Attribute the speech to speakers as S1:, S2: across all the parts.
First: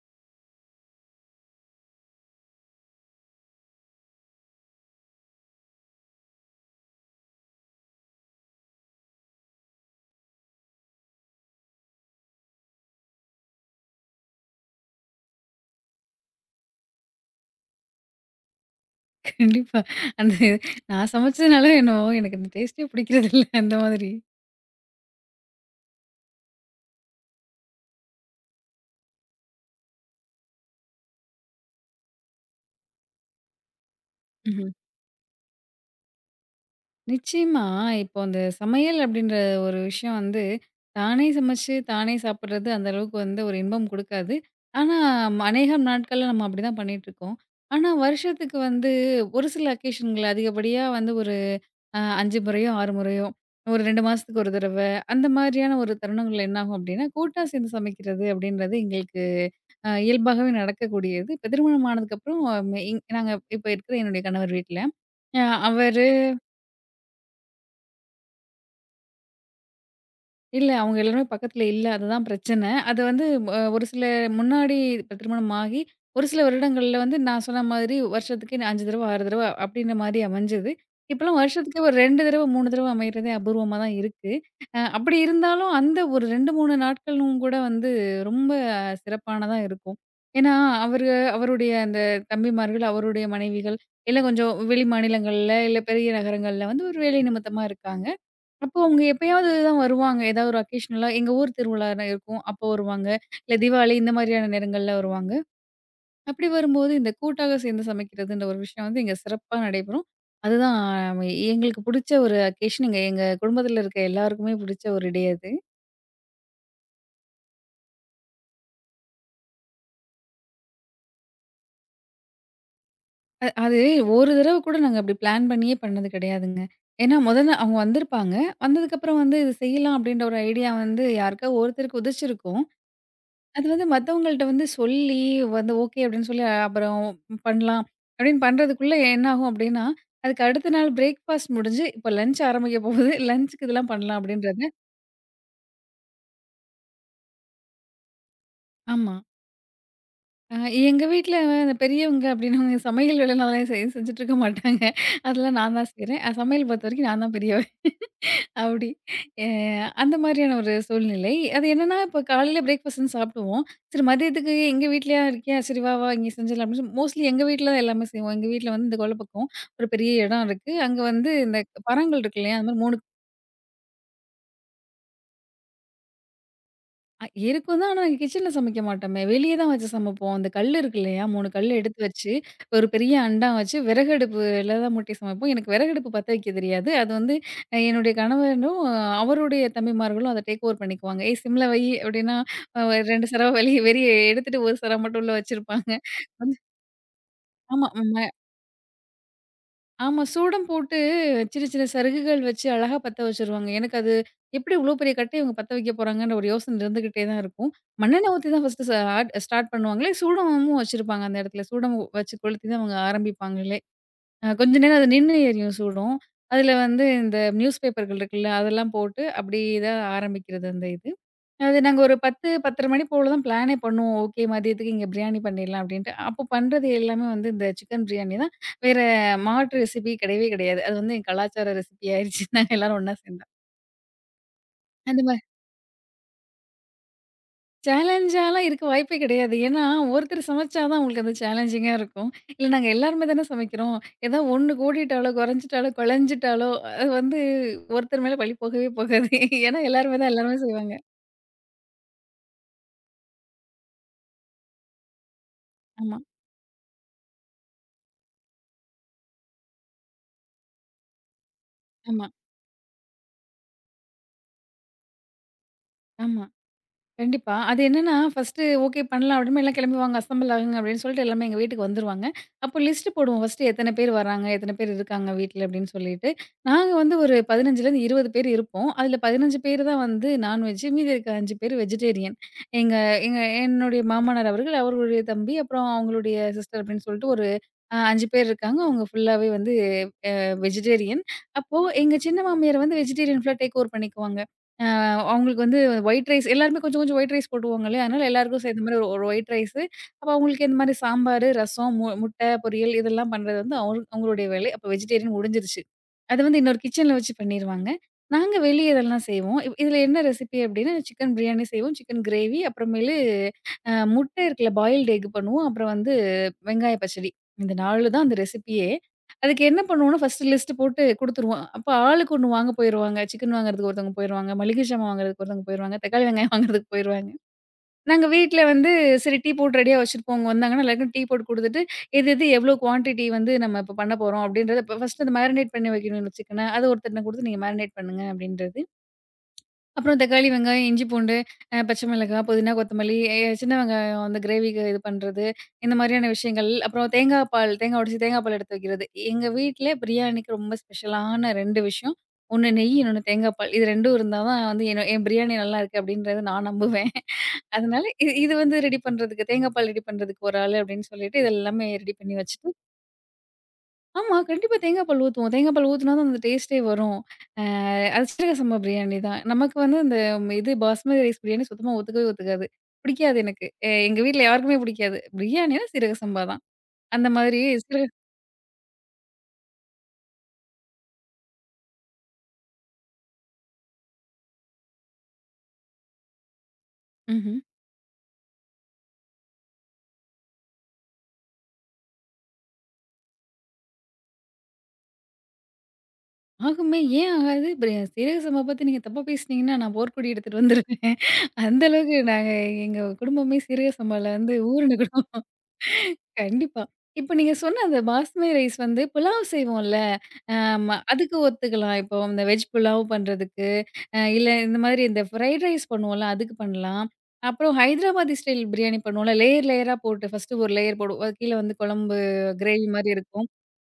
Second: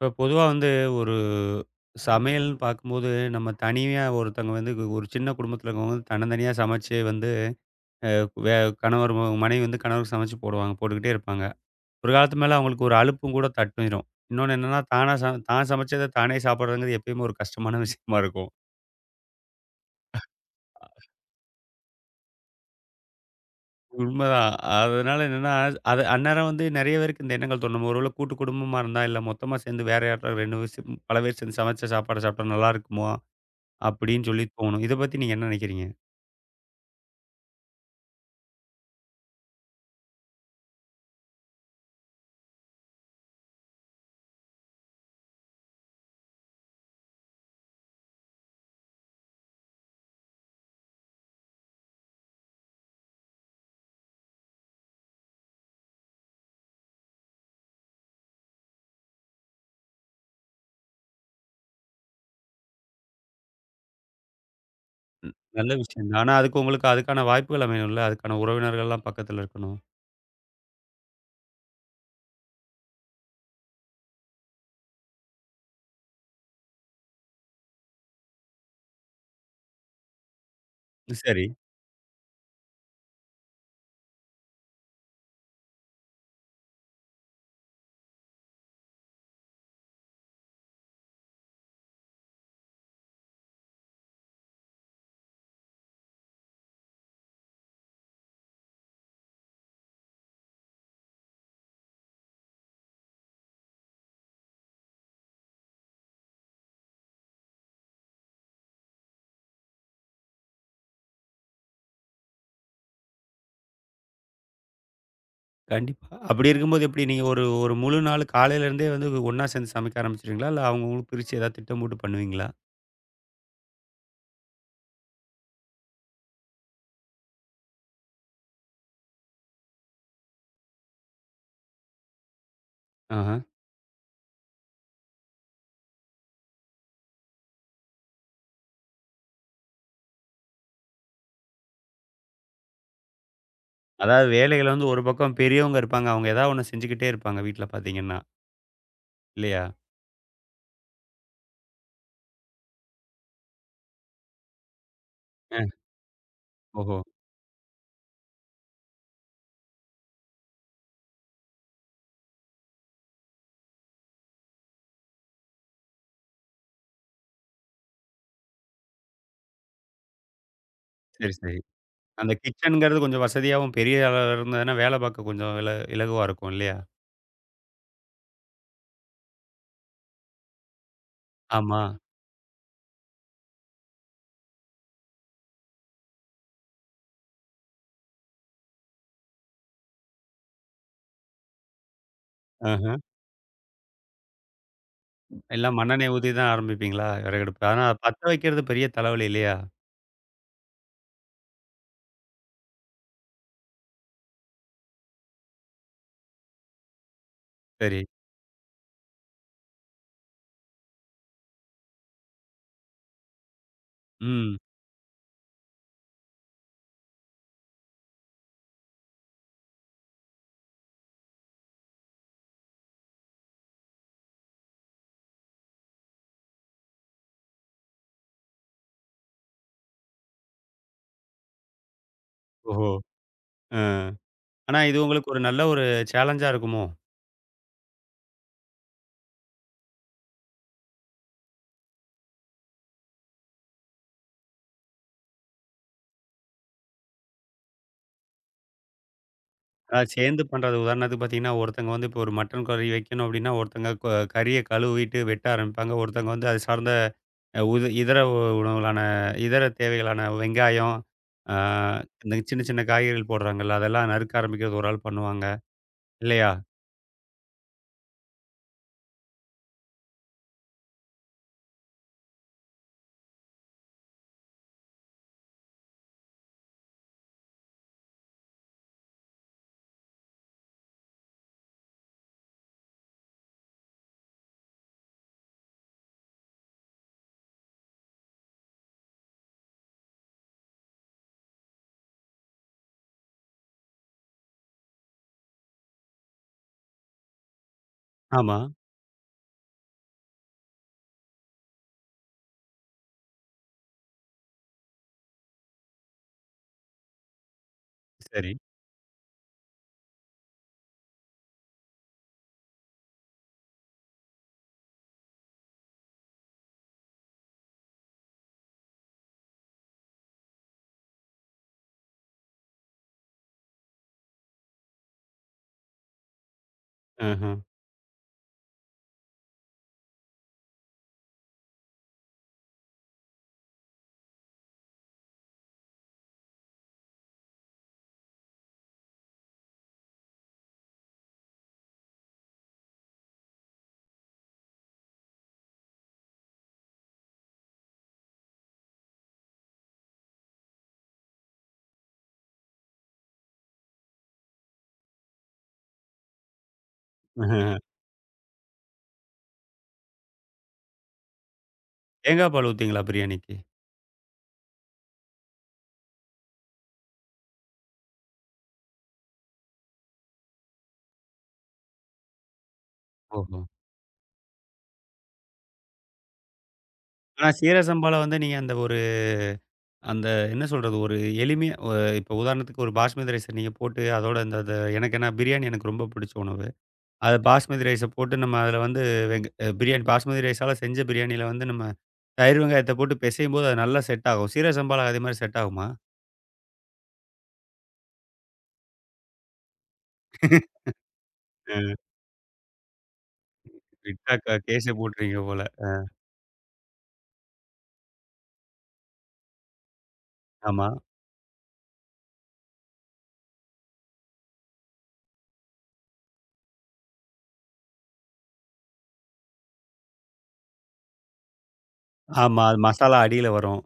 S1: இப்போ பொதுவா வந்து ஒரு சமையல்னு பார்க்கும்போது, நம்ம தனியா ஒருத்தவங்க வந்து ஒரு சின்ன குடும்பத்தில இருக்கவங்க வந்து தன்னந்தனியா சமைச்சு வந்து அ வே கணவர் மனைவி வந்து கணவருக்கு சமைச்சு போடுவாங்க. போட்டுக்கிட்டே இருப்பாங்க. ஒரு காலத்து மேல அவங்களுக்கு ஒரு அலுப்பும் கூட தட்டிரும். இன்னொன்னு என்னன்னா, தானா ச தான் சமைச்சத தானே சாப்பிடுறதுங்கிறது எப்பயுமே ஒரு கஷ்டமான விஷயமா இருக்கும்.
S2: கண்டிப்பா. அந்த நான் சமைச்சதுனால என்னவோ எனக்கு அந்த டேஸ்ட்டே பிடிக்கிறதில்ல அந்த மாதிரி.
S1: உண்மதான். அதனால என்னன்னா, அது அந்நேரம் வந்து நெறைய பேருக்கு இந்த எண்ணங்கள் தோணும். நம்ம ஒருவேளை கூட்டு குடும்பமா இருந்தா, இல்ல மொத்தமா சேர்ந்து வேற யார்ட்டா 2 பேர் சே பல பேர் சேர்ந்து சமைச்ச சாப்பாடு சாப்பிட்டா நல்லாருக்குமா? அப்படின்னு சொல்லி
S2: ம்ஹ்ம்.
S1: தோணும். இத பத்தி நீங்க என்ன நெனைக்கிறீங்க?
S2: நிச்சயமா. இப்போ அந்த சமையல் அப்படின்ற ஒரு விஷயம் வந்து, தானே சமைச்சு, தானே சாப்பிடுறது அந்த அளவுக்கு வந்து ஒரு இன்பம் குடுக்காது. ஆனா, அநேகம் நாட்கள்ல நம்ம அப்படிதான் பண்ணிட்டுருக்கோம். ஆனா, வருஷத்துக்கு வந்து ஒரு சில அக்கேஷன்கள் அதிகப்படியா வந்து ஒரு 5 முறையோ, 6 முறையோ, ஒரு 2 மாசத்துக்கு ஒரு தடவ, அந்த மாதிரியான ஒரு தருணங்கள்ல என்னாகும் அப்படின்னா, கூட்டா சேர்ந்து சமைக்கிறது அப்படின்றது எங்களுக்கு இயல்பாகவே நடக்கக்கூடியது. இப்ப திருமணம் ஆனதுக்கப்புறம் மெ இங் நாங்க இப்ப இருக்கிற என்னுடைய கணவர் வீட்ல, அ
S1: நல்ல
S2: அவரு
S1: விஷயம் தான். ஆனா, அதுக்கு உங்களுக்கு அதுக்கான வாய்ப்புகள் அமையணும்ல. அதுக்கான உறவினர்கள்லாம் பக்கத்துல இருக்கணும்.
S2: இல்ல. அவங்க எல்லாருமே பக்கத்துல இல்ல. அதுதான் பிரச்சனை. அது வந்து ஒரு சில முன்னாடி இப்ப திருமணம் ஆகி, ஒரு சில வருடங்கள்ல வந்து நான் சொன்ன மாதிரி வருஷத்துக்கு 5 தடவ, 6 தடவ அப்டின்ற மாரி அமைஞ்சது. இப்பலாம்
S1: சரி.
S2: வருஷத்துக்கு ஒரு 2 தடவ, 3 தடவ அமையறதே அபூர்வமா தான் இருக்கு. அப்படி இருந்தாலும் அந்த ஒரு 2, 3 நாட்களும் கூட வந்து ரொம்ப சிறப்பானதா இருக்கும். ஏன்னா, அவரு அவருடைய அந்த தம்பிமார்கள், அவருடைய மனைவிகள், இல்ல கொஞ்சம் வெளி மாநிலங்கள்ல, இல்ல பெரிய நகரங்கள்ல வந்து ஒரு வேலை நிமித்தமா இருக்காங்க. அப்போ அவங்க எப்பயாவது தான் வருவாங்க. ஏதாவது ஒரு அக்கேஷனலா எங்க ஊர் திருவிழா இருக்கும். அப்போ வருவாங்க. இல்ல தீபாவளி இந்த மாதிரியான நேரங்கள்ல வருவாங்க. அப்படி வரும்போது இந்த கூட்டாக சேர்ந்து சமைக்கிறதுன்ற ஒரு விஷயம் வந்து இங்க சிறப்பா நடைபெறும். அதுதான் எங்களுக்கு புடிச்ச ஒரு அக்கேஷன். எங்க எங்க குடும்பத்தில இருக்க எல்லாருக்குமே புடிச்ச ஒரு டே அது.
S1: கண்டிப்பா. அப்படி இருக்கும்போது எப்படி நீங்க ஒரு ஒரு முழு நாள் காலையிலேருந்தே வந்து ஒண்ணா சேர்ந்து சமைக்க ஆரம்பிச்சுருவீங்களா? இல்ல அவங்கவங்களுக்கு பிரிச்சு ஏதாவது திட்டம் போட்டு பண்ணுவீங்களா?
S2: அது ஒரு தடவ கூட நாங்க அப்படி பிளான் பண்ணியே பண்ணது கிடையாதுங்க. ஏன்னா முதல்ல அவங்க வந்திருப்பாங்க. வந்ததுக்கப்புறம் வந்து இது செய்யலாம் அப்படின்ற ஒரு ஐடியா வந்து யாருக்கா ஒருத்தருக்கு உதிச்சிருக்கும்.
S1: ஆஹ.
S2: அது வந்து மத்தவங்கள்ட்ட வந்து சொல்லி வந்து ஓகே அப்படின்னு சொல்லி அப்புறம் பண்ணலாம் அப்படின்னு பண்றதுக்குள்ள என்ன ஆகும் அப்படின்னா, அதுக்கு அடுத்த நாள் பிரேக்ஃபாஸ்ட் முடிஞ்சு இப்போ லஞ்ச் ஆரம்பிக்க போகுது. லஞ்சுக்கு இதெல்லாம் பண்ணலாம்
S1: அதாவது
S2: அப்படின்றது.
S1: வேலைகள் வந்து ஒரு பக்கம் பெரியவங்க இருப்பாங்க. அவங்க ஏதாவது ஒண்ணு செஞ்சுக்கிட்டே இருப்பாங்க வீட்ல பார்த்தீங்கன்னா,
S2: ஆமா.
S1: இல்லையா?
S2: அ எங்க வீட்ல இந்த பெரியவங்க அப்படின்னவங்க சமையல் வேலைலாம் அதெல்லாம் செஞ்சுட்டு இருக்க மாட்டாங்க. அதெல்லாம்
S1: அ.
S2: நான் தான் செய்றேன். சமையல்
S1: ஓஹோ!
S2: பொறுத்தவரைக்கும் நான் தான் பெரியவ. அப்படி. அ அந்த மாதிரியான ஒரு சூழ்நிலை. அது என்னன்னா, இப்போ காலையில பிரேக்ஃபாஸ்ட்ன்னு சாப்பிடுவோம். சரி மதியத்துக்கு எங்க வீட்லயா இருக்கியா? சரி வா, வா இங்கே செஞ்சிடலாம் அப்படின்னு சொல்லி மோஸ்ட்லி எங்க வீட்ல தான் எல்லாமே செய்வோம். எங்க வீட்ல வந்து இந்த கொல்ல பக்கம் ஒரு பெரிய இடம் இருக்கு. அங்க வந்து
S1: சரி, சரி.
S2: இந்த பரங்கள்
S1: அந்த
S2: இருக்கு இல்லையா? அந்த மாதிரி
S1: கிச்சன்ங்கிறது
S2: 3
S1: கொஞ்சம் வசதியாவும் பெரிய அளவுல இருந்ததுன்னா, வேலை பார்க்க கொஞ்சம் இலகுவா இருக்கும் இல்லையா?
S2: இருக்கும் தான். ஆனா நாங்க கிச்சன்ல சமைக்க மாட்டோமே. வெளிய தான் வச்சு சமைப்போம். அந்த கல் இருக்கு இல்லையா? 3 கல்
S1: ஆமா.
S2: எடுத்து வச்சு, ஒரு பெரிய அண்டா வச்சு விறகு அடுப்புல தான் மூட்டி சமைப்போம். எனக்கு விறகு அடுப்பு பத்த வைக்க தெரியாது. அது வந்து என்னுடைய கணவனும், அவருடைய தம்பிமார்களும் அத டேக் ஓவர் பண்ணிக்குவாங்க. "ஏய் சிம்ல வை" அப்படின்னா, அ
S1: ஆஹ.
S2: 2 சரவ வெளிய வெளிய எடுத்துட்டு ஒரு சரவ மட்டும் உள்ள
S1: எல்லாம்
S2: வச்சிருப்பாங்க.
S1: மண்ணெண்ணெய் ஊத்தி தான்
S2: வந்து
S1: ஆரம்பிப்பீங்களா விறகடுப்பு? ஆனா
S2: ஆமா.
S1: பத்த வைக்கிறது பெரிய தலைவலி இல்லையா?
S2: ஆமா. சூடம் போட்டு சின்ன சின்ன சருகுகள் வச்சு அழகா பத்த வச்சுருவாங்க. எனக்கு அது எப்படி இவ்ளோ பெரிய கட்டய இவங்க பத்த வைக்க போறாங்கன்ற ஒரு யோசனை இருந்துகிட்டே தான் இருக்கும்.
S1: சரி.
S2: மண்ணெண்ணெய் ஊத்தி தான் ஃபர்ஸ்ட்டு ஆட் ஸ்டார்ட் பண்ணுவாங்களே! சூடமும் வச்சிருப்பாங்க அந்த இடத்துல. சூடம் வச்சு கொளுத்தி தான் அவங்க ஆரம்பிப்பாங்களே!
S1: ம்.
S2: கொஞ்ச நேரம் அது நின்னு எரியும் சூடம். அதில வந்து இந்த நியூஸ் பேப்பர்கள் இருக்குல்ல, அதெல்லாம் போட்டு அப்படி தான் ஆரம்பிக்கிறது அந்த இது. அது நாங்க ஒரு 10, 10:30 மணி போல தான் பிளானே பண்ணுவோம். ஓகே மதியத்துக்கு இங்க பிரியாணி பண்ணிடலாம் அப்படின்ட்டு. அப்போ பண்றது எல்லாமே வந்து இந்த சிக்கன் பிரியாணி தான். வேற மாற்று ரெசிபி கிடையவே கிடையாது. அது வந்து என் கலாச்சார ரெசிபி ஆயிருச்சு. நாங்க
S1: ஓஹோ!
S2: எல்லாரும் ஒண்ணா சேர்ந்தா.
S1: அ. ஆனா இது
S2: அந்த
S1: உங்களுக்கு ஒரு
S2: மாரி
S1: நல்ல ஒரு சேலஞ்சா இருக்குமோ?
S2: சேலஞ்சாலாம் இருக்க வாய்ப்பே கிடையாது. ஏன்னா, ஒருத்தர் சமைச்சா தான் உங்களுக்கு அது சேலஞ்சிங்கா இருக்கும். இல்ல நாங்க எல்லாருமே தானே சமைக்கிறோம். ஏதா ஒண்ணு கூடிட்டாலோ, குறைஞ்சிட்டாலோ, குழஞ்சிட்டாலோ அது வந்து ஒருத்தர் மேல பழி போகவே போகாது. ஏன்னா
S1: அதாவது
S2: எல்லாருமே தான்
S1: சேர்ந்து
S2: எல்லாருமே
S1: பண்றது
S2: செய்வாங்க.
S1: உதாரணத்துக்கு பார்த்தீங்கன்னா, ஒருத்தங்க வந்து இப்போ ஒரு மட்டன் கறி வைக்கணும் அப்படின்னா, ஒருத்தங்க க கறிய கழுவிட்டு வெட்ட ஆரம்பிப்பாங்க.
S2: ஆமா,
S1: ஒருத்தங்க வந்து அது சார்ந்த அ உது இதர உ உணவுகளான இதர தேவைகளான வெங்காயம், ஆ
S2: ஆமா,
S1: இந்த சின்ன சின்ன காய்கறிகள் போடுறாங்கல்ல, அதெல்லாம் நறுக்க ஆரம்பிக்கிறது ஒரு ஆள் பண்ணுவாங்க.
S2: ஆமா.
S1: இல்லையா?
S2: கண்டிப்பா. அது என்னன்னா, ஃபர்ஸ்ட்டு ஓகே பண்ணலாம் அப்டின்னு எல்லாம் கிளம்புவாங்க. அசெம்பிள் ஆகுங்க அப்டின்னு சொல்லிட்டு எல்லாமே எங்க வீட்டுக்கு வந்துருவாங்க. அப்போ லிஸ்ட் போடுவோம். ஃபர்ஸ்ட்டு எத்தன பேர் வராங்க, எத்தன பேர் இருக்காங்க வீட்ல அப்டின்னு சொல்லிட்டு. நாங்க வந்து ஒரு 15லருந்து 20 பேர் இருப்போம். அதுல 15 பேர் தான் வந்து நான்வெஜ். மீதி இருக்க 5 பேர் வெஜிடேரியன். எங்க எங்க என்னுடைய மாமனார் அவர்கள், அவர்களுடைய தம்பி, அப்புறம் அவங்களுடைய சிஸ்டர் அப்டின்னு சொல்லிட்டு ஒரு 5 பேர் இருக்காங்க. அவங்க ஃபுல்லாவே வந்து வெஜிடேரியன். அப்போ எங்க சின்ன மாமியார் வந்து வெஜிடேரியன் ஃபுல்லா டேக் ஓவர் பண்ணிக்குவாங்க. அவங்களுக்கு வந்து ஒயிட் ரைஸ் எல்லாருமே கொஞ்சம் கொஞ்சம் ஒயிட் ரைஸ் போடுவாங்க இல்லையா? அதனால
S1: ஆமா.
S2: எல்லாருக்கும் சேர்ந்த மாரி ஒரு ஒயிட் ரைஸு. அப்ப அவங்களுக்கு இந்த மாரி சாம்பாரு, ரசம், முட்டை பொரியல் இதெல்லாம் பண்றது வந்து அவங்களுடைய வேலை. அப்ப வெஜிடேரியன் முடிஞ்சிருச்சு. அது வந்து இன்னொரு கிச்சன்ல வச்சு பண்ணிருவாங்க.
S1: சரி.
S2: நாங்க வெளிய இதெல்லாம் செய்வோம். இதுல என்ன ரெசிபி அப்டின்னா, சிக்கன் பிரியாணி செய்வோம். சிக்கன் கிரேவி அப்புறமேலு முட்டை இருக்குல்ல பாயில்டு எக் பண்ணுவோம். அப்புறம் வந்து வெங்காய பச்சடி. இந்த 4 தான் அந்த ரெசிபியே. அதுக்கு என்ன பண்ணுவோம்னா, ஃபர்ஸ்ட்டு லிஸ்ட்டு போட்டு குடுத்துருவோம். அப்ப ஆளுக்கு ஒண்ணு வாங்க போயிருவாங்க. சிக்கன் வாங்குறதுக்கு ஒருத்தவங்க போயிருவாங்க. மளிகை சாமான் வாங்குறதுக்கு ஒருத்தவங்க போயிருவாங்க. தக்காளி வெங்காயம் வாங்குறதுக்கு போயிருவாங்க.
S1: ஆஹ.
S2: நாங்க வீட்ல வந்து சரி டீ போட்டு ரெடியா வச்சிருப்போம். அவங்க வந்தாங்கன்னா எல்லாருக்கும் டீ போட்டு குடுத்துட்டு, எது எது எவ்ளோ குவான்டிட்டி வந்து நம்ம இப்ப பண்ண போறோம் அப்படின்றத இப்ப ஃபர்ஸ்ட்டு அந்த மேரினேட் பண்ணி வைக்கணும் இந்த சிக்கன. அது ஒருத்தர்ட்ட குடுத்து நீங்க மேரினேட் பண்ணுங்க அப்படின்றது. அப்புறம் தக்காளி, வெங்காயம், இஞ்சி, பூண்டு, பச்சை மிளகாய், புதினா, கொத்தமல்லி, சின்ன வெங்காயம் அந்த கிரேவிக்கு இது பண்றது. இந்த மாதிரியான விஷயங்கள். அப்புறம் தேங்காய் பால், தேங்காய் உடைச்சு தேங்காய் பால் எடுத்து வைக்கிறது. எங்க வீட்ல பிரியாணிக்கு ரொம்ப ஸ்பெஷலான 2 விஷயம். ஒண்ணு நெய், இன்னொன்னு தேங்காய் பால். இது 2ம் இருந்தா தான் வந்து என்னோ என் பிரியாணி நல்லாயிருக்கு அப்படின்றத நான் நம்புவேன்.
S1: ஆஹ.
S2: அதனால இது இது வந்து ரெடி பண்றதுக்கு தேங்காய் பால் ரெடி பண்றதுக்கு ஒரு ஆளு அப்படின்னு சொல்லிட்டு, இது எல்லாமே ரெடி பண்ணி
S1: தேங்காய் பால்
S2: வச்சுட்டு.
S1: ஊத்துவீங்களா பிரியாணிக்கு?
S2: ஆமா. கண்டிப்பா தேங்காய் பால் ஊத்துவோம். தேங்காய் பால் ஊத்துனா தான் அந்த டேஸ்ட்டே வரும். அ அது சீரக சம்பா பிரியாணி தான். நமக்கு வந்து அந்த இது பாஸ்மதி ரைஸ் பிரியாணி சுத்தமா ஒத்துக்கவே ஒத்துக்காது. பிடிக்காது
S1: ஓஹோ!
S2: எனக்கு. எங்க வீட்ல யாருக்குமே பிடிக்காது. பிரியாணினா சீரக சம்பா தான். அந்த
S1: ஆனா
S2: மாதிரி
S1: சீரக
S2: சீரக
S1: சம்பால வந்து நீங்க அந்த ஒரு அந்த என்ன சொல்றது? ஒரு எளிமையா ஒ இப்ப உதாரணத்துக்கு ஒரு பாஸ்மதி ரைஸ நீங்க போட்டு, அதோட இந்த இது எனக்கு ஏன்னா பிரியாணி எனக்கு ரொம்ப பிடிச்ச உணவு. அது
S2: ம்ஹ்ம்.
S1: பாஸ்மதி ரைஸ போட்டு நம்ம அதில வந்து வெங் அ பிரியாணி பாஸ்மதி ரைஸால செஞ்ச பிரியாணியில வந்து நம்ம தயிர் வெங்காயத்த போட்டு பெசையும்போது அது நல்லா செட் ஆகும். சீரக சம்பால அதே மாரி செட் ஆகுமா?
S2: ஆகுமே ஏன் ஆகாது? சீரக சம்பா பத்தி நீங்க தப்பா பேசுனீங்கன்னா, நான் போர்க்கொடி எடுத்துட்டு வந்துருவேன். அந்த
S1: அ
S2: அளவுக்கு நாங்க எங்க குடும்பமே சீரக
S1: விட்டா
S2: சம்பால வந்து
S1: கேஸே
S2: ஊருன குடும்பம்.
S1: போட்டுருவீங்க போல. அ
S2: கண்டிப்பா. இப்ப நீங்க சொன்ன அந்த பாஸ்மதி ரைஸ் வந்து புலாவ் செய்வோம்ல,
S1: ஆமா.
S2: ஆம அதுக்கு ஒத்துக்கலாம். இப்போ இந்த வெஜ் புலாவ் பண்றதுக்கு, இல்ல இந்த மாதிரி இந்த ஃப்ரைட் ரைஸ் பண்ணுவோம்ல, அதுக்கு பண்ணலாம். அப்புறம் ஹைதராபாதி ஸ்டைல் பிரியாணி பண்ணுவோம்ல, லேயர் லேயரா போட்டு ஃபர்ஸ்ட்டு ஒரு லேயர் போடுவோம். அது கீழ வந்து குழம்பு
S1: ஆமா. அது
S2: கிரேவி மாரி
S1: மசாலா அடியில
S2: இருக்கும்.
S1: வரும்.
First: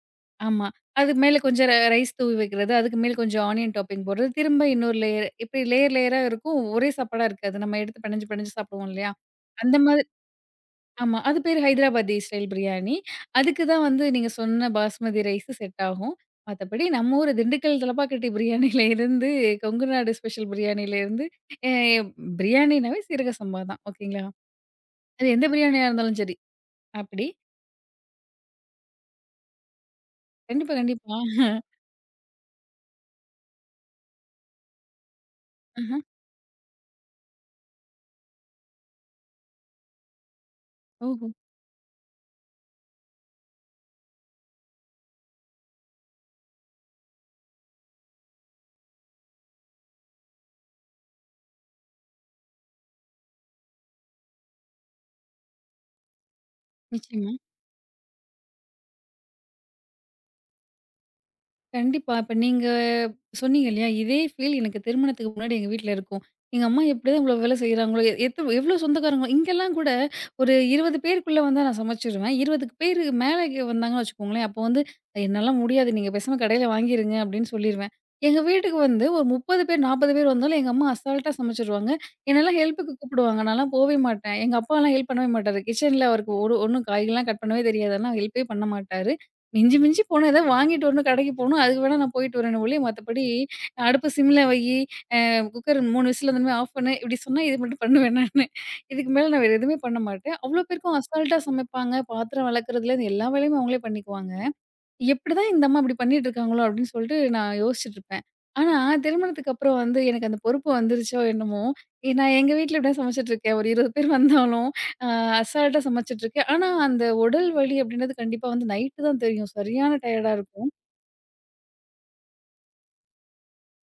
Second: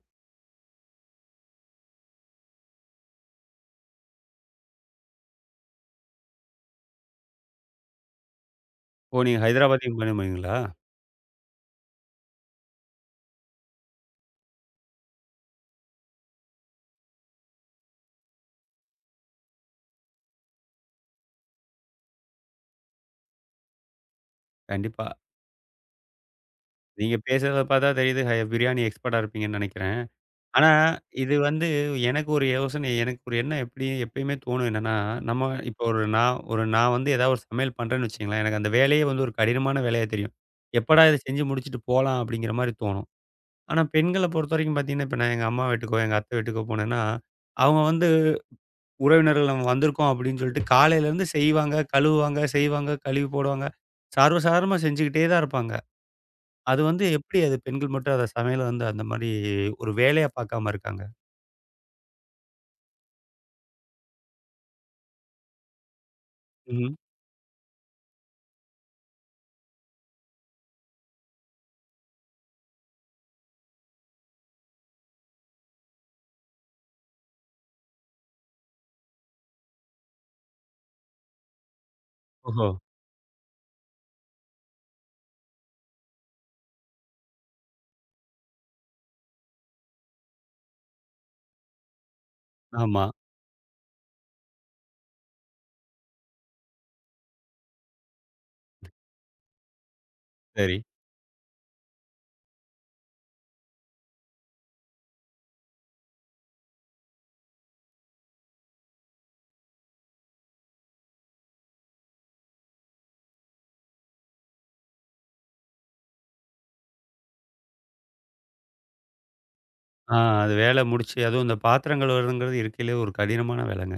S2: ஆமா. அதுக்கு மேல கொஞ்சம் ரைஸ் தூவி வைக்கிறது, அதுக்கு மேல கொஞ்சம் ஆனியன் டாப்பிங் போடுறது, திரும்ப இன்னொரு லேயர் இப்படி லேயர் லேயரா இருக்கும். ஒரே சாப்பாடா இருக்காது. நம்ம எடுத்து பெனஞ்சு பெனஞ்சு சாப்பிடுவோம் இல்லையா?
S1: ஓ! நீங்க
S2: அந்த
S1: ஹைதராபாத்தியும்
S2: மாதிரி
S1: பண்ணுவீங்களா?
S2: ஆமா. அது பேரு ஹைதராபாதி ஸ்டைல் பிரியாணி. அதுக்கு தான் வந்து நீங்க சொன்ன பாஸ்மதி ரைஸு செட் ஆகும். மத்தபடி நம்ம ஊரு திண்டுக்கல் தலப்பாக்கட்டி பிரியாணில இருந்து, கொங்கு நாடு ஸ்பெஷல் பிரியாணில இருந்து, எ பிரியாணினாவே சீரக சம்பா தான். ஓகேங்களா?
S1: கண்டிப்பா.
S2: அது எந்த பிரியாணியா இருந்தாலும் சரி.
S1: நீங்க
S2: அப்படி.
S1: பேசுறத பார்த்தா தெரியுது, ஹை பிரியாணி எக்ஸ்பர்ட்டா இருப்பீங்கன்னு நெனைக்கிறேன். ஆனா,
S2: கண்டிப்பா, கண்டிப்பா.
S1: இது வந்து எனக்கு ஒரு யோசனை எனக்கு ஒரு எண்ணம் எப்படி எப்பயுமே தோணும் என்னன்னா, நம்ம இப்ப
S2: ஆஹ.
S1: ஒரு நான் வந்து ஏதாவது ஒரு சமையல் பண்றேன்னு வச்சுக்கங்களேன், எனக்கு அந்த வேலையே வந்து ஒரு கடினமான வேலையா தெரியும். எப்படா இத
S2: ஓஹோ!
S1: செஞ்சு முடிச்சுட்டு போலாம் அப்படிங்கிற மாரி தோணும். ஆனா, பெண்கள பொறுத்தவரைக்கும் பார்த்தீங்கன்னா, இப்ப நான் எங்க அம்மா வீட்டுக்கோ, எங்க அத்தை வீட்டுக்கோ போனேன்னா, அவங்க வந்து உறவினர்கள் நம்ம வந்திருக்கோம் அப்படின்னு சொல்லிட்டு காலையிலேருந்து செய்வாங்க, கழுவுவாங்க, செய்வாங்க, கழுவி போடுவாங்க. சர்வசாதாரணமா செஞ்சுக்கிட்டே தான் இருப்பாங்க. அது வந்து
S2: நிச்சயமா.
S1: எப்படி அது பெண்கள் மட்டும் அத சமையல வந்து அந்த மாரி ஒரு வேலையா பார்க்காம இருக்காங்க?
S2: கண்டிப்பா. இப்ப நீங்க சொன்னீங்க இல்லையா? இதே ஃபீல் எனக்கு திருமணத்துக்கு முன்னாடி எங்க வீட்ல இருக்கும். எங்க அம்மா
S1: ம்.
S2: எப்படிதான் இவ்வளோ வேலை செய்றாங்களோ, எ எத்த எவ்ளோ சொந்தக்காரங்க இங்கெல்லாம் கூட ஒரு 20 பேருக்குள்ள வந்தா நான் சமைச்சுருவேன். 20 பேருக்கு மேல இங்க வந்தாங்கன்னு வச்சுக்கோங்களேன், அப்போ வந்து "என்னால முடியாது. நீங்க பேசாம கடையில வாங்கிருங்க" அப்படின்னு சொல்லிருவேன். எங்க வீட்டுக்கு வந்து ஒரு 30 பேர், 40 பேர் வந்தாலும் எங்க அம்மா அசால்ட்டா சமைச்சுருவாங்க. என்னலாம்
S1: ஓஹோ!
S2: ஹெல்ப்புக்கு கூப்பிடுவாங்க. நான்லாம் போவே மாட்டேன். எங்க அப்பாலாம் ஹெல்ப் பண்ணவே மாட்டாரு. கிச்சன்ல அவருக்கு ஒண்ணும் காய்கறிலாம் கட் பண்ணவே தெரியாது. அதனால ஹெல்ப்பே பண்ண மாட்டாரு. மிஞ்சி மிஞ்சி போனா ஏதாவது வாங்கிட்டு வரணும், கடைக்கு போணும். அதுக்கு வேணா நான் போயிட்டு வரேனே ஒழிய,
S1: ஆமா.
S2: மத்தபடி அடுப்பு சிம்ல வையி, அ குக்கர் 3 விசில் வந்தோனே ஆஃப் பண்ணு, இப்படி சொன்னா இது மட்டும் பண்ணுவேன் நானு. இதுக்கு மேல நான் வேற எதுவுமே பண்ண மாட்டேன். அவ்வளோ
S1: சரி.
S2: பேருக்கும் அசால்ட்டா சமைப்பாங்க. பாத்திரம் வெளக்கறதுலேருந்து எல்லா வேலையுமே அவங்களே பண்ணிக்குவாங்க. எப்படிதான் இந்த அம்மா இப்படி பண்ணிட்டு இருக்காங்களோ அப்படின்னு சொல்லிட்டு நான் யோசிச்சுட்டு இருப்பேன். ஆனா, திருமணத்துக்கு அப்புறம் வந்து எனக்கு அந்த பொறுப்பு வந்துருச்சோ என்னமோ, நான் எங்க வீட்ல எப்படியா சமைச்சுட்டு இருக்கேன். ஒரு 20 பேர் வந்தாலும், அ அசால்ட்டா சமைச்சுட்டு இருக்கேன். ஆனா, அந்த உடல் வலி அப்படின்றது கண்டிப்பா வந்து நைட்டு தான் தெரியும். சரியான
S1: ஆ
S2: டயர்டா
S1: அது
S2: இருக்கும்.
S1: வேலை முடிச்சு அதுவும் இந்த பாத்திரம் கழுவுறதுங்கிறது இருக்கையிலே ஒரு கடினமான வேலைங்க.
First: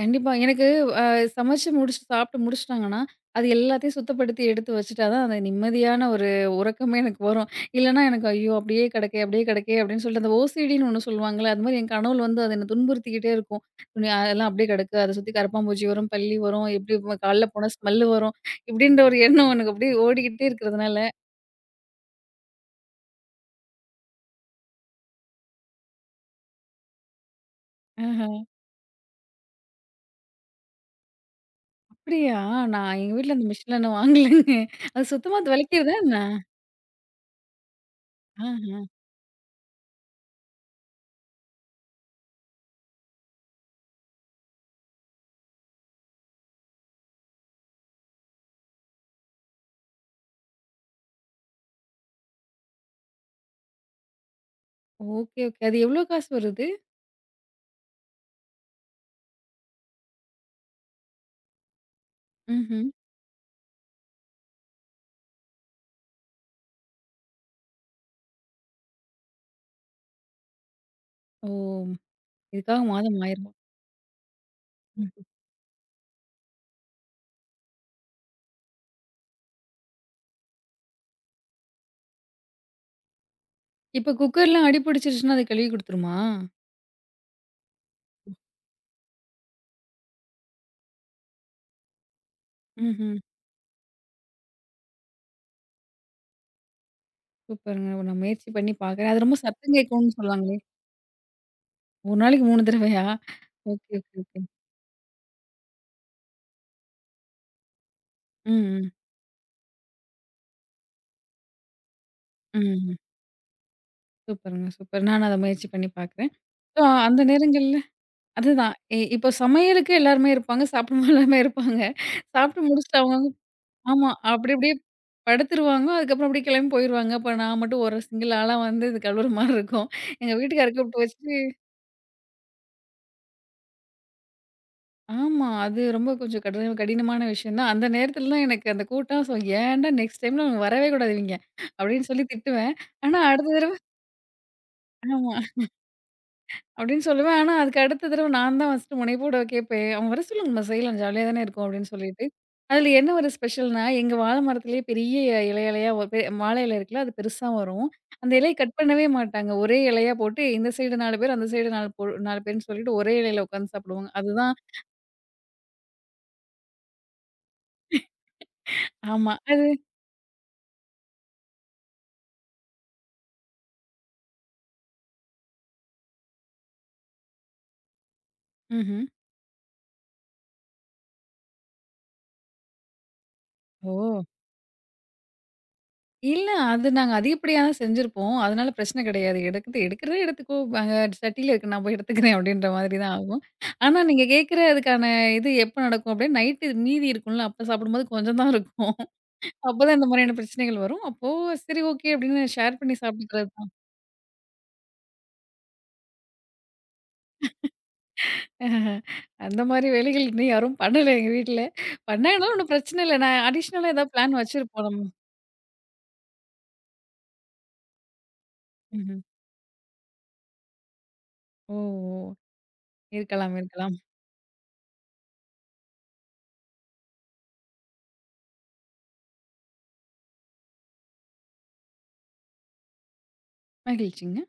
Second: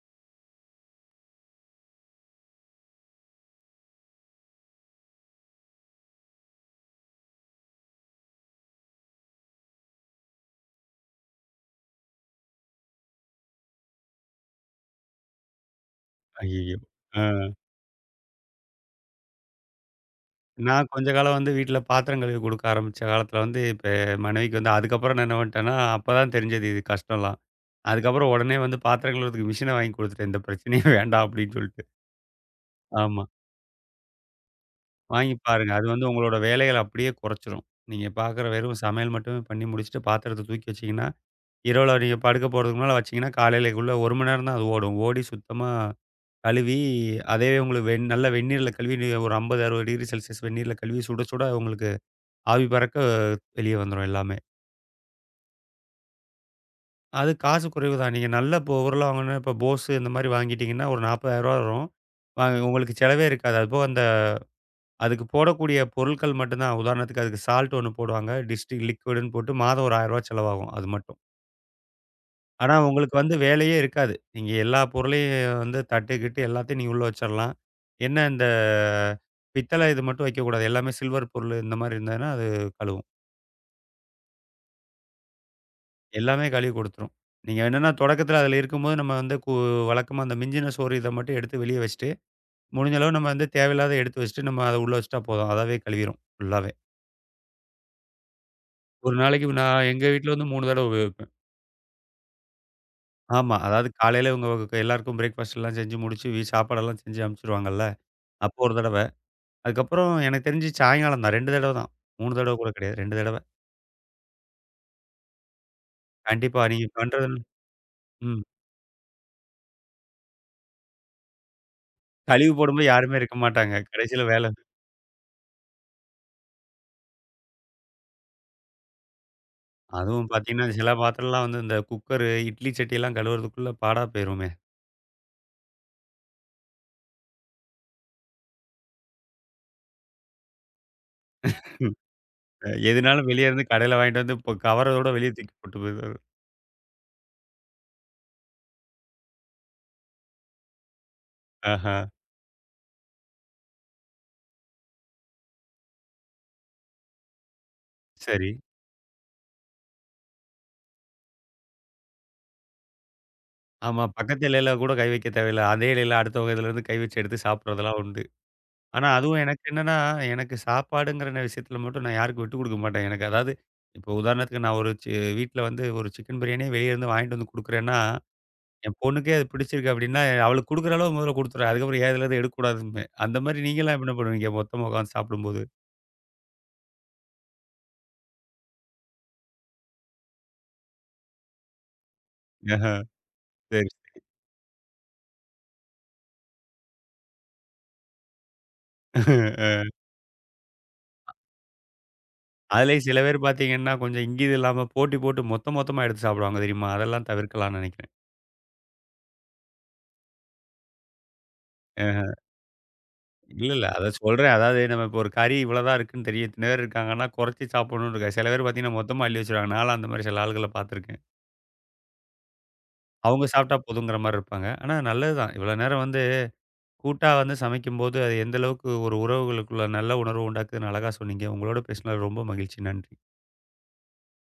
S2: கண்டிப்பா. எனக்கு அ சமைச்சு முடிச்சு சாப்பிட்டு முடிச்சுட்டாங்கன்னா, அது எல்லாத்தையும் சுத்தப்படுத்தி எடுத்து வச்சுட்டா தான், அந்த நிம்மதியான ஒரு உறக்கமே எனக்கு வரும். இல்லன்னா எனக்கு ஐயோ! அப்படியே கிடக்கே, அப்படியே கிடக்கே அப்படின்னு சொல்லிட்டு அந்த ஓசிடின்னு ஒண்ணு சொல்லுவாங்கல்ல, அது மாரி என் கனவுல வந்து அது என்ன துன்புறுத்திக்கிட்டே இருக்கும். துணி அதெல்லாம் அப்படியே கிடக்கு. அத சுத்தி கரப்பான்பூச்சி வரும், பல்லி வரும்,
S1: ஐய்யய்யோ!
S2: எப்படி
S1: ஆ
S2: கால்ல போனா ஸ்மெல் வரும். இப்படின்ற ஒரு எண்ணம் எனக்கு அப்படியே ஓடிக்கிட்டே
S1: நான்
S2: இருக்கிறதுனால
S1: கொஞ்ச காலம் வந்து வீட்ல பாத்திரம் கழுவி குடுக்க ஆரம்பிச்ச காலத்தில வந்து இப்ப மனைவிக்கு வந்து அதுக்கப்புறம் நான் என்ன பண்ணிட்டேன்னா, அப்பதான் தெரிஞ்சது இது கஷ்டம்லாம்.
S2: ஆஹா!
S1: அதுக்கப்புறம் உடனே வந்து பாத்திரம் கழுவுறதுக்கு மிஷின வாங்கி குடுத்துட்டேன். இந்த பிரச்சனையே வேண்டாம் அப்டின்னு சொல்லிட்டு.
S2: அப்படியா? நான் எங்க
S1: ஆமா.
S2: வீட்ல அந்த மிஷின்லாம் இன்னும் வாங்கலங்க. அது
S1: வாங்கி
S2: சுத்தமா
S1: பாருங்க. அது
S2: துவைக்கிறதா
S1: வந்து
S2: என்ன?
S1: உங்களோட வேலைகள அப்படியே குறைச்சிரும். நீங்க பார்க்குற வெறும்
S2: ஆஹா!
S1: சமையல் மட்டுமே பண்ணி முடிச்சுட்டு பாத்திரத்த தூக்கி வச்சீங்கன்னா, இரவுல நீங்க படுக்க போறதுக்கு முன்னால வச்சீங்கன்னா, காலையிலக்குள்ள 1 மணி நேரம் தான் அது ஓடும். ஓடி சுத்தமா கழுவி அதவே உங்களுக்கு நல்ல வெந்நீர்ல கழுவி ஒரு 50, 60 டிகிரி செல்சியஸ் வெந்நீர்ல கழுவி சுட சுட உங்களுக்கு ஆவி பறக்க வெளிய வந்துரும் எல்லாமே.
S2: Okay, okay. அது எவ்வளோ காசு வருது?
S1: அது காசு குறைவு தான். நீங்க நல்ல இப்போ ஓரளவு வாங்கணும்னா இப்போ Bose இந்த மாரி வாங்கிட்டீங்கன்னா ஒரு ரூ. 40,000 ரூபாய் வரும். அ
S2: ம்ஹ்ம்.
S1: உங்களுக்கு செலவே இருக்காது. அதுபோக அந்த அதுக்கு போடக்கூடிய பொருட்கள் மட்டும் தான். உதாரணத்துக்கு அதுக்கு சால்ட் ஒண்ணு போடுவாங்க. டிஸ்டிக் லிக்விடுன்னு போட்டு மாதம் ஒரு ரூ. 1000 ரூபாய் செலவாகும் அது மட்டும்.
S2: ஓ!
S1: ஆனா,
S2: இதுக்காக
S1: உங்களுக்கு
S2: மாதம்
S1: வந்து
S2: 1000 ஆமா.
S1: வேலையே இருக்காது. நீங்க எல்லா
S2: ம்.
S1: பொருளையும் வந்து தட்டு, கிட்டு எல்லாத்தையும் நீங்க உள்ள வச்சிரலாம். என்ன இந்த பித்தள இது மட்டும் வைக்கக்கூடாது. எல்லாமே சில்வர் பொருள் இந்த மாரி இருந்ததுன்னா, அது கழுவும்.
S2: இப்ப குக்கர்லாம் அடி பிடிச்சிருச்சுன்னா, அத கழுவி குடுத்துருமா?
S1: எல்லாமே கழுவி குடுத்துரும். நீங்க என்னன்னா தொடக்கத்தில அதில இருக்கும்போது நம்ம வந்து கு வழக்கமா அந்த மிஞ்சின சோறு இத மட்டும் எடுத்து வெளிய வச்சுட்டு, முடிஞ்ச அளவு
S2: ம்ஹ்ம்.
S1: நம்ம வந்து தேவையில்லாத எடுத்து வச்சுட்டு, நம்ம அத உள்ள வச்சுட்டா போதும். அதாவே கழுவிரும் ஃபுல்லாவே.
S2: சூப்பருங்க. நான் முயற்சி பண்ணி பார்க்குறேன்.
S1: ஒரு
S2: அது ரொம்ப
S1: நாளைக்கு
S2: சத்தம்
S1: நான் எங்க
S2: கேட்கும்னு
S1: வீட்ல வந்து
S2: சொல்லுவாங்களே!
S1: 3 தடவ உபயோகிப்பேன்.
S2: 1 நாளைக்கு 3 தடவையா?
S1: ஆமா. அதாவது
S2: ஓகே, ஓகே,
S1: காலையில
S2: ஓகே.
S1: இவங்க எல்லாருக்கும் பிரேக்ஃபாஸ்ட்லாம் செஞ்சு முடிச்சு, சாப்பாடெல்லாம் செஞ்சு அனுப்பிச்சுருவாங்கல்ல.
S2: ம்,
S1: அப்போ ஒரு
S2: ம்.
S1: தடவ. அதுக்கப்புறம் எனக்கு தெரிஞ்சு சாயங்காலம் தான் 2 தடவ தான். 3 தடவ கூட
S2: ம்.
S1: கிடையாது. 2 தடவ.
S2: சூப்பருங்க, சூப்பர். நானும் அத முயற்சி பண்ணி பார்க்குறேன்.
S1: கண்டிப்பா
S2: ஸோ
S1: நீங்க
S2: அந்த
S1: பண்றது
S2: நேரங்கள்ல
S1: ம்.
S2: அதுதான். இப்போ சமையலுக்கு எல்லாருமே இருப்பாங்க. சாப்பிடும் எல்லாருமே இருப்பாங்க.
S1: கழிவு
S2: சாப்பிட்டு
S1: போடும்போது
S2: முடிச்சுட்டு
S1: யாருமே
S2: அவங்கவங்க
S1: இருக்க மாட்டாங்க.
S2: ஆமா.
S1: கடைசியில வேலை
S2: அப்படி அப்படியே படுத்துருவாங்க. அதுக்கப்புறம் அப்படியே கிளம்பி போயிருவாங்க. அப்ப நான் மட்டும் ஒரு சிங்கிள் ஆளா வந்து இது கழுவுற மாரி இருக்கும்.
S1: அதுவும்
S2: எங்க வீட்டுக்கார
S1: பார்த்தீங்கன்னா, சில
S2: கூப்பிட்டு வச்சு
S1: பாத்திரம்லாம் வந்து இந்த குக்கரு, இட்லி சட்டியெல்லாம் கழுவுறதுக்குள்ள பாடா போயிருமே.
S2: ஆமா. அது ரொம்ப கொஞ்சம் கடினமான விஷயம் தான். அந்த நேரத்துல தான் எனக்கு அந்த கூட்டம் ஸோ ஏன்டா நெக்ஸ்ட் டைம்ல அவங்க வரவே கூடாது இவய்ங்க.
S1: ம்.
S2: அப்படின்னு சொல்லி திட்டுவேன். ஆனா
S1: எதுனாலும் வெளிய
S2: அடுத்த
S1: இருந்து
S2: தடவ
S1: கடையில வாங்கிட்டு வந்து இப்போ கவரோட வெளிய
S2: ஆமா.
S1: தூக்கி போட்டு போயிருவாரு.
S2: அப்படின்னு சொல்லுவேன். ஆனா அதுக்கு அடுத்த தடவ நான் தான் ஃபர்ஸ்ட்டு முனைப்போட கேட்பேன். அவங்க வர சொல்லுங்க நம்ம செய்யலாம் ஜாலியா தானே இருக்கும் அப்படின்னு
S1: ஆஹா!
S2: சொல்லிட்டு. அதுல என்ன ஒரு ஸ்பெஷல்னா, எங்க வாழை மரத்திலேயே பெரிய இலை இலையா ஒரு வாழை இலை இருக்குல்ல அது பெருசா வரும். அந்த
S1: சரி.
S2: இலைய கட் பண்ணவே மாட்டாங்க. ஒரே இலையா போட்டு இந்த சைடு 4 பேர், அந்த சைடு 4 4 பேருன்னு சொல்லிட்டு ஒரே இலையில உட்காந்து
S1: ஆமா.
S2: சாப்பிடுவாங்க.
S1: பக்கத்து
S2: அதுதான்
S1: இலையில கூட கை வைக்க தேவையில்ல. அதே இலையில அடுத்தவங்க இதுலருந்து கை வச்சு எடுத்து சாப்பிடுறதெல்லாம் உண்டு. ஆனா,
S2: ஆமா.
S1: அதுவும் எனக்கு
S2: அது
S1: என்னன்னா, எனக்கு சாப்பாடுங்கிற விஷயத்துல மட்டும் நான் யாருக்கும் விட்டு குடுக்க மாட்டேன். எனக்கு அதாவது இப்போ உதாரணத்துக்கு நான் ஒரு சி வீட்ல வந்து ஒரு சிக்கன் பிரியாணியே வெளிய இருந்து வாங்கிட்டு வந்து குடுக்குறேன்னா, என்
S2: ம்ஹ்ம்.
S1: பொண்ணுக்கே அது பிடிச்சிருக்கு அப்டின்னா, அவளுக்கு குடுக்குற அளவு முதல்ல குடுத்துருவேன். அதுக்கப்புறம் என் இதுலருந்து எடுக்கக்கூடாதும்பேன். அந்த மாரி
S2: ஓ!
S1: நீங்கலாம் என்ன பண்ணுவீங்க? மொத்தமா உட்காந்து சாப்பிடும்போது?
S2: இல்ல. அது நாங்க அதிகப்படியா தான் செஞ்சிருப்போம். அதனால பிரச்சனை கிடையாது. எடுக்குது எடுக்கிறத எடுத்துக்கோ. அங்க சட்டியில இருக்கு. நான் போய் எடுத்துக்கிறேன் அப்டின்ற
S1: ஆஹா,
S2: மாதிரி தான் ஆகும்.
S1: சரி.
S2: ஆனா நீங்க கேட்கிற அதுக்கான இது எப்ப நடக்கும் அப்டின்னா, நைட்டு மீதி இருக்கும்ல, அப்ப சாப்பிடும்போது கொஞ்சம் தான் இருக்கும்.
S1: அ
S2: அப்பதான் இந்த மாதிரியான பிரச்சனைகள் வரும். அப்போ சரி ஓகே அப்டின்னு ஷேர் பண்ணி
S1: அதுலயும் சில பேர்
S2: சாப்பிட்டுக்கிறது தான்.
S1: பாத்தீங்கன்னா, கொஞ்சம் இங்கிது இல்லாம போட்டி போட்டு மொத்த மொத்தமா எடுத்து சாப்பிடுவாங்க தெரியுமா? அதெல்லாம் தவிர்க்கலாம்னு நெனைக்கிறேன்.
S2: அஹ் அந்த மாதிரி வேலைகள் இன்னும் யாரும் பண்ணல எங்க வீட்ல. பண்ணாங்கனாலும் ஒண்ணும் பிரச்சனை இல்ல. நான்
S1: இல்ல, இல்ல.
S2: அடிஷ்னலா ஏதாவது
S1: அதான்
S2: பிளான்
S1: சொல்றேன். அதாவது
S2: வச்சிருப்போம்
S1: நம்ம
S2: நம்ம.
S1: இப்போ ஒரு கறி இவ்வளோதான் இருக்குன்னு தெரியும். இத்தன பேர் இருக்காங்கன்னா, குறைச்சு சாப்பிடணும்னு இருக்காது. சில பேர் பார்த்தீங்கன்னா,
S2: ம்ஹ்ம்.
S1: மொத்தமா அள்ளி வச்சுருவாங்க. நான்லாம் அந்த மாரி சில ஆளுகள பார்த்துருக்கேன்.
S2: ஓ! ஓ!
S1: அவங்க
S2: இருக்கலாம்,
S1: சாப்பிட்டா
S2: இருக்கலாம்.
S1: போதுங்கிற மாரி இருப்பாங்க. ஆனா நல்லது தான். இவ்வளோ நேரம் வந்து கூட்டா வந்து சமைக்கும்போது, அது எந்த அளவுக்கு ஒரு உறவுகளுக்குள்ள நல்ல உணர்வு உண்டாக்குதுன்னு அழகா சொன்னீங்க. உங்களோட பேசினது ரொம்ப மகிழ்ச்சி. நன்றி.
S2: மகிழ்ச்சிங்க.